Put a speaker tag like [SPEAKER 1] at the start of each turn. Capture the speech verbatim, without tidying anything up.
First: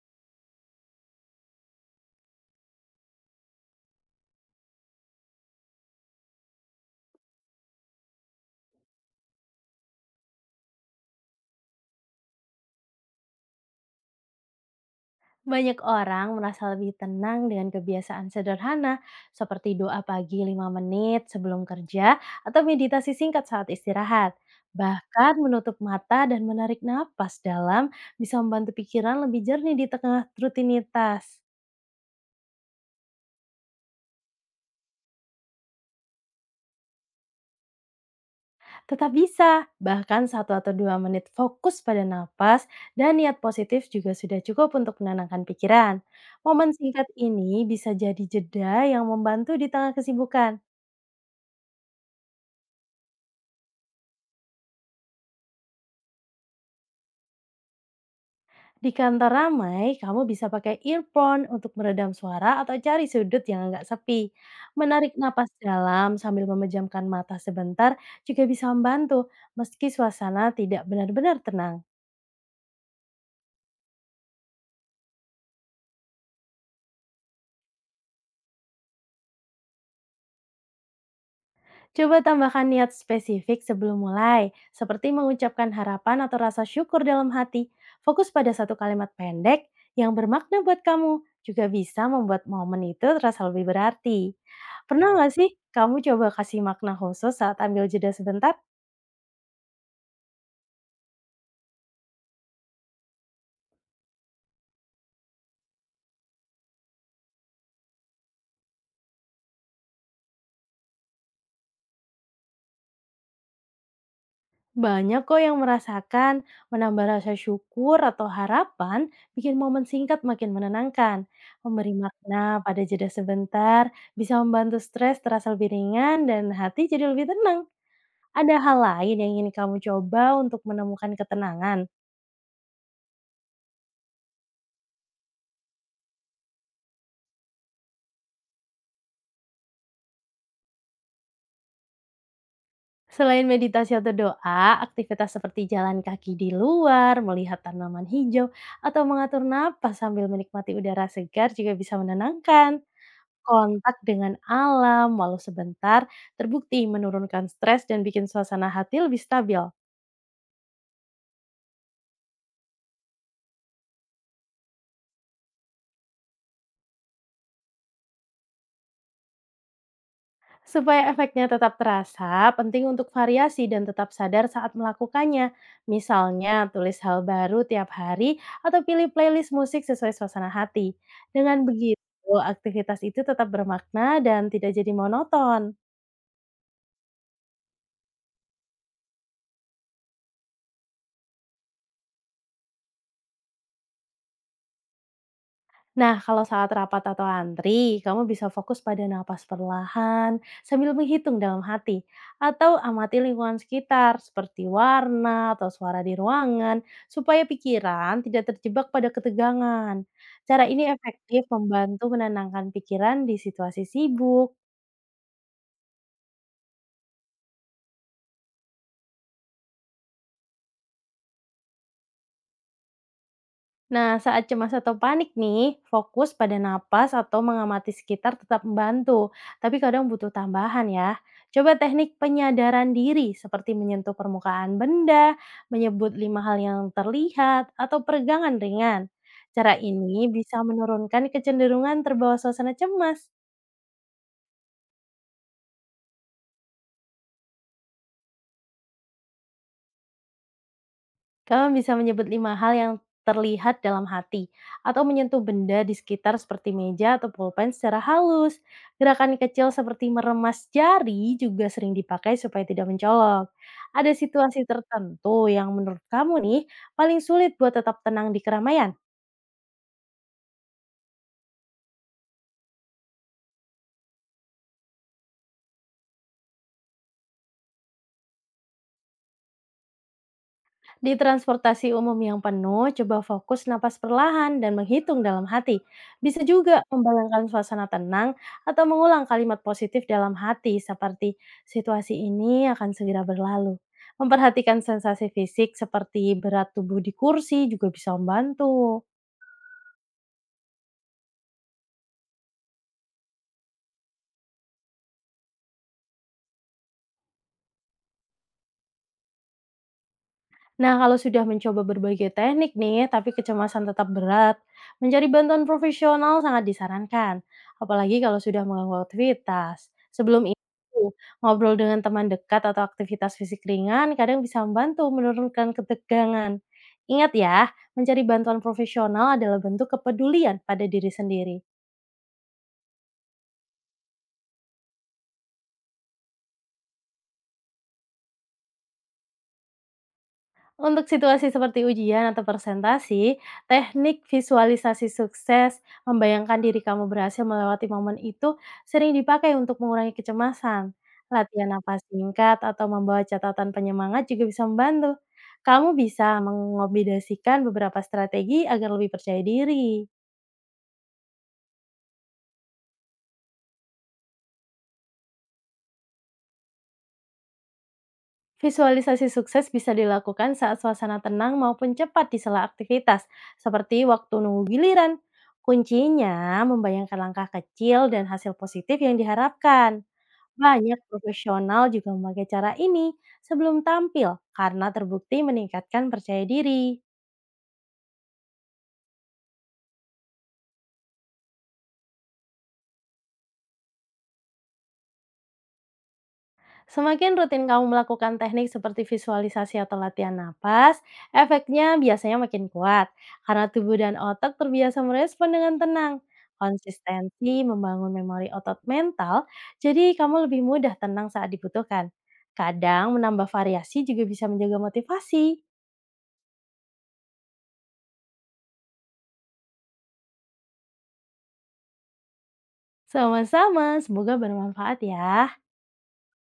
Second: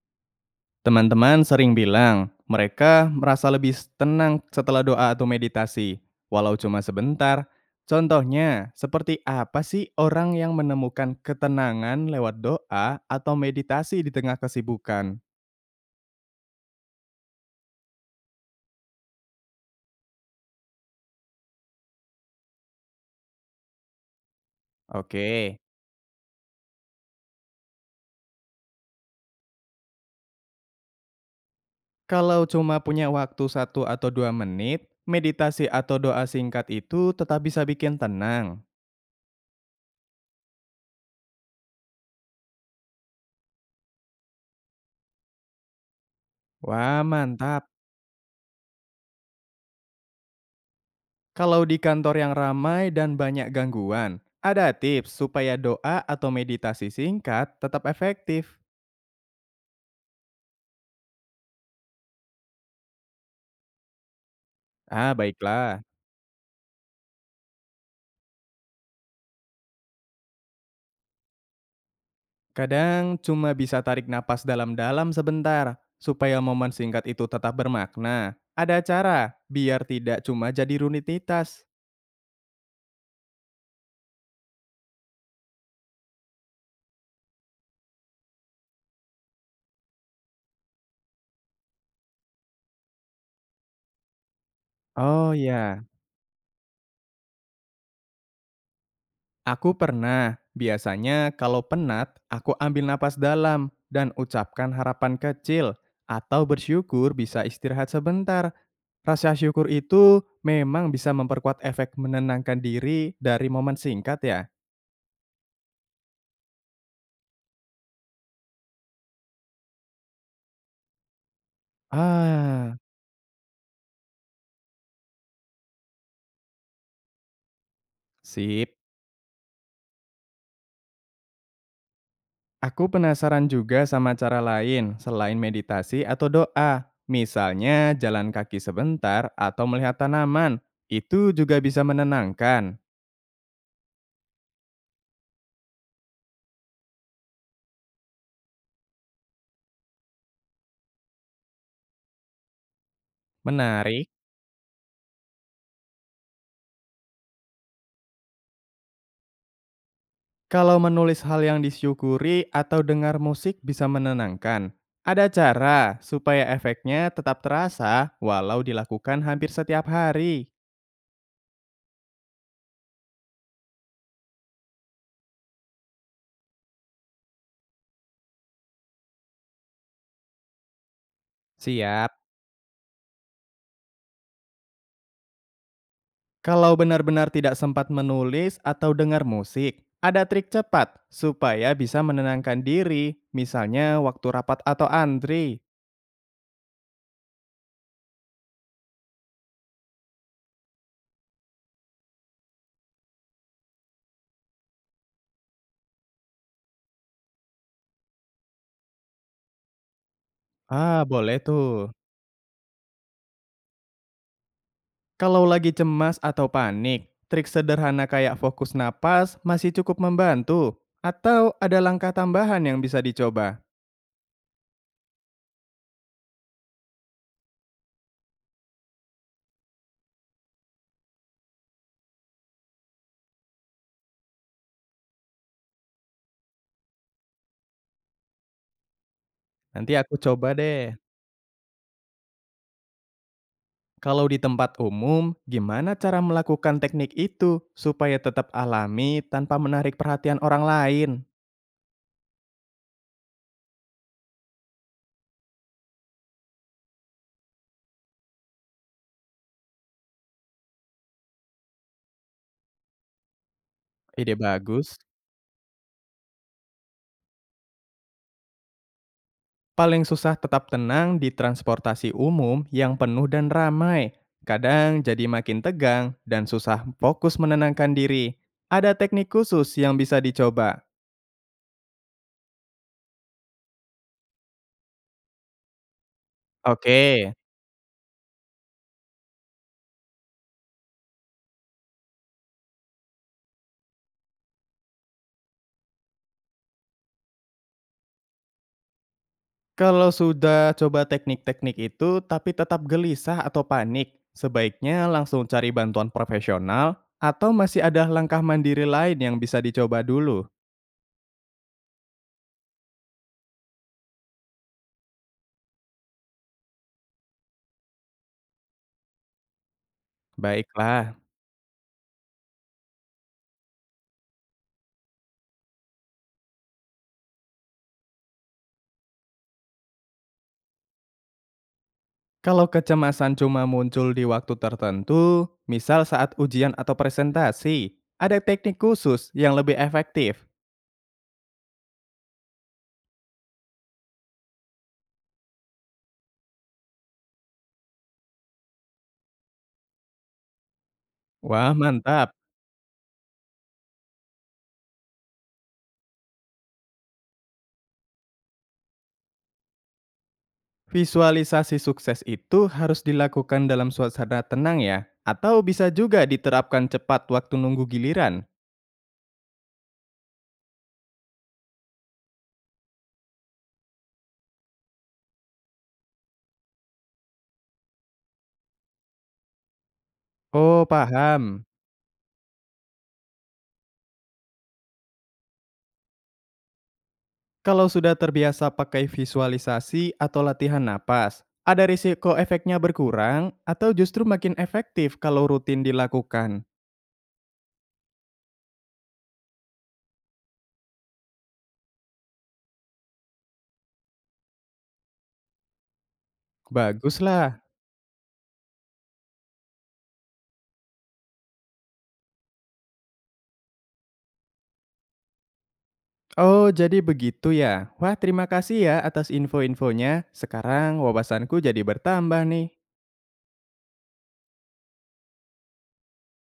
[SPEAKER 1] Teman-teman sering bilang mereka merasa lebih tenang setelah doa atau meditasi, walau cuma sebentar. Contohnya, seperti apa sih orang yang menemukan ketenangan lewat doa atau meditasi di tengah kesibukan?
[SPEAKER 2] Banyak orang merasa lebih tenang dengan kebiasaan sederhana seperti doa pagi lima menit sebelum kerja atau meditasi singkat saat istirahat.
[SPEAKER 1] Oke,
[SPEAKER 2] Bahkan menutup mata dan menarik napas dalam bisa membantu pikiran lebih jernih di tengah rutinitas.
[SPEAKER 1] kalau cuma punya waktu satu atau dua menit, meditasi atau doa singkat itu tetap bisa bikin tenang.
[SPEAKER 2] Tetap bisa, bahkan satu atau dua menit fokus pada napas dan niat positif juga sudah cukup untuk menenangkan pikiran. Momen
[SPEAKER 1] Wah,
[SPEAKER 2] singkat ini
[SPEAKER 1] mantap.
[SPEAKER 2] bisa jadi jeda yang membantu di tengah kesibukan.
[SPEAKER 1] Kalau di kantor yang ramai dan banyak gangguan, ada tips supaya doa atau meditasi singkat tetap efektif.
[SPEAKER 2] Di kantor ramai, kamu bisa pakai earphone untuk meredam suara atau cari sudut yang nggak sepi.
[SPEAKER 1] Ah,
[SPEAKER 2] Menarik napas
[SPEAKER 1] baiklah.
[SPEAKER 2] dalam sambil memejamkan mata sebentar juga bisa membantu, meski suasana tidak benar-benar tenang.
[SPEAKER 1] Kadang cuma bisa tarik napas dalam-dalam sebentar supaya momen singkat itu tetap bermakna. Ada cara biar tidak cuma jadi rutinitas.
[SPEAKER 2] Coba tambahkan niat spesifik sebelum mulai, seperti mengucapkan harapan atau rasa syukur dalam hati. Fokus pada satu kalimat pendek yang bermakna buat kamu, juga bisa membuat momen itu terasa lebih berarti. Pernah nggak
[SPEAKER 1] Oh
[SPEAKER 2] sih
[SPEAKER 1] ya,
[SPEAKER 2] kamu coba kasih makna khusus saat ambil jeda sebentar?
[SPEAKER 1] aku pernah. Biasanya kalau penat, aku ambil napas dalam dan ucapkan harapan kecil atau bersyukur bisa istirahat sebentar. Rasa syukur itu memang bisa memperkuat efek menenangkan diri dari momen singkat ya?
[SPEAKER 2] Banyak kok yang merasakan menambah rasa syukur atau harapan bikin momen singkat makin menenangkan. Memberi makna
[SPEAKER 1] Ah,
[SPEAKER 2] pada jeda sebentar bisa membantu stres terasa lebih ringan dan hati jadi lebih tenang. Ada
[SPEAKER 1] sip.
[SPEAKER 2] hal lain yang ingin kamu coba untuk menemukan ketenangan?
[SPEAKER 1] Aku penasaran juga sama cara lain selain meditasi atau doa. Misalnya jalan kaki sebentar atau melihat tanaman. Itu juga bisa menenangkan.
[SPEAKER 2] Selain meditasi atau doa, aktivitas seperti jalan kaki di luar, melihat tanaman hijau, atau mengatur napas sambil menikmati udara segar juga bisa menenangkan. Kontak
[SPEAKER 1] Menarik.
[SPEAKER 2] dengan alam walau sebentar terbukti menurunkan stres dan bikin suasana hati lebih stabil.
[SPEAKER 1] Kalau menulis hal yang disyukuri atau dengar musik bisa menenangkan. Ada cara supaya efeknya tetap terasa walau dilakukan hampir setiap hari.
[SPEAKER 2] Supaya efeknya tetap terasa, penting untuk variasi dan tetap sadar saat melakukannya. Misalnya, tulis hal baru tiap hari atau pilih playlist musik sesuai suasana hati. Dengan begitu,
[SPEAKER 1] Siap.
[SPEAKER 2] aktivitas itu tetap bermakna dan tidak jadi monoton.
[SPEAKER 1] Kalau benar-benar tidak sempat menulis atau dengar musik, ada trik cepat supaya bisa menenangkan diri, misalnya waktu rapat atau antri.
[SPEAKER 2] Nah, kalau saat rapat atau antri, kamu bisa fokus pada napas perlahan sambil menghitung dalam hati atau amati lingkungan sekitar seperti warna atau suara di ruangan supaya pikiran tidak terjebak pada ketegangan. Cara ini
[SPEAKER 1] Ah, boleh
[SPEAKER 2] efektif
[SPEAKER 1] tuh.
[SPEAKER 2] membantu menenangkan pikiran di situasi sibuk.
[SPEAKER 1] Kalau lagi cemas atau panik, trik sederhana kayak fokus napas masih cukup membantu. Atau ada langkah tambahan yang bisa dicoba?
[SPEAKER 2] Nah, saat cemas atau panik nih, fokus pada napas atau mengamati sekitar tetap membantu, tapi kadang butuh tambahan ya. Coba teknik penyadaran diri seperti menyentuh permukaan benda, menyebut lima hal yang terlihat, atau peregangan ringan. Cara
[SPEAKER 1] Nanti aku
[SPEAKER 2] ini
[SPEAKER 1] coba
[SPEAKER 2] bisa
[SPEAKER 1] deh.
[SPEAKER 2] menurunkan kecenderungan terbawa suasana cemas.
[SPEAKER 1] Kalau di tempat umum, gimana cara melakukan teknik itu supaya tetap alami tanpa menarik perhatian orang lain?
[SPEAKER 2] Kamu bisa menyebut lima hal yang terlihat dalam hati, atau menyentuh benda di sekitar seperti meja atau pulpen secara halus. Gerakan kecil seperti meremas jari juga sering dipakai supaya tidak mencolok. Ada
[SPEAKER 1] Ide
[SPEAKER 2] situasi
[SPEAKER 1] bagus.
[SPEAKER 2] tertentu yang menurut kamu nih paling sulit buat tetap tenang di keramaian?
[SPEAKER 1] Paling susah tetap tenang di transportasi umum yang penuh dan ramai. Kadang jadi makin tegang dan susah fokus menenangkan diri. Ada teknik khusus yang bisa dicoba.
[SPEAKER 2] Di transportasi umum yang penuh, coba fokus napas perlahan dan menghitung dalam hati. Bisa juga
[SPEAKER 1] Oke,
[SPEAKER 2] membayangkan suasana tenang atau mengulang kalimat positif dalam hati seperti situasi ini akan segera berlalu. Memperhatikan sensasi fisik seperti berat tubuh di kursi juga bisa membantu.
[SPEAKER 1] kalau sudah coba teknik-teknik itu tapi tetap gelisah atau panik, sebaiknya langsung cari bantuan profesional atau masih ada langkah mandiri lain yang bisa dicoba dulu.
[SPEAKER 2] Nah, kalau sudah mencoba berbagai teknik nih, tapi kecemasan tetap berat, mencari bantuan profesional sangat disarankan. Apalagi kalau sudah mengganggu aktivitas. Sebelum itu,
[SPEAKER 1] Baiklah,
[SPEAKER 2] ngobrol dengan teman dekat atau aktivitas fisik ringan kadang bisa membantu menurunkan ketegangan. Ingat ya, mencari bantuan profesional adalah bentuk kepedulian pada diri sendiri.
[SPEAKER 1] kalau kecemasan cuma muncul di waktu tertentu, misal saat ujian atau presentasi, ada teknik khusus yang lebih efektif.
[SPEAKER 2] Untuk situasi seperti ujian atau presentasi, teknik visualisasi sukses, membayangkan diri kamu berhasil melewati momen itu sering dipakai untuk mengurangi kecemasan. Latihan
[SPEAKER 1] Wah,
[SPEAKER 2] napas
[SPEAKER 1] mantap.
[SPEAKER 2] singkat atau membawa catatan penyemangat juga bisa membantu. Kamu bisa mengombinasikan beberapa strategi agar lebih percaya diri.
[SPEAKER 1] Visualisasi sukses itu harus dilakukan dalam suasana tenang ya, atau bisa juga diterapkan cepat waktu nunggu giliran.
[SPEAKER 2] Visualisasi sukses bisa dilakukan saat suasana tenang maupun cepat di sela aktivitas, seperti waktu nunggu giliran. Kuncinya membayangkan langkah kecil dan hasil positif yang diharapkan.
[SPEAKER 1] Oh,
[SPEAKER 2] Banyak
[SPEAKER 1] paham.
[SPEAKER 2] profesional juga memakai cara ini sebelum tampil karena terbukti meningkatkan percaya diri.
[SPEAKER 1] Kalau sudah terbiasa pakai visualisasi atau latihan napas, ada risiko efeknya berkurang atau justru makin efektif kalau rutin dilakukan.
[SPEAKER 2] Semakin rutin kamu melakukan teknik seperti visualisasi atau latihan napas, efeknya biasanya makin kuat karena tubuh dan otak terbiasa merespon dengan tenang.
[SPEAKER 1] Baguslah.
[SPEAKER 2] Konsistensi membangun memori otot mental, jadi kamu lebih mudah tenang saat dibutuhkan. Kadang menambah variasi juga bisa menjaga motivasi.
[SPEAKER 1] Oh, jadi begitu ya. Wah, terima kasih ya atas info-infonya. Sekarang wawasanku jadi bertambah nih.
[SPEAKER 2] Sama-sama, semoga bermanfaat ya.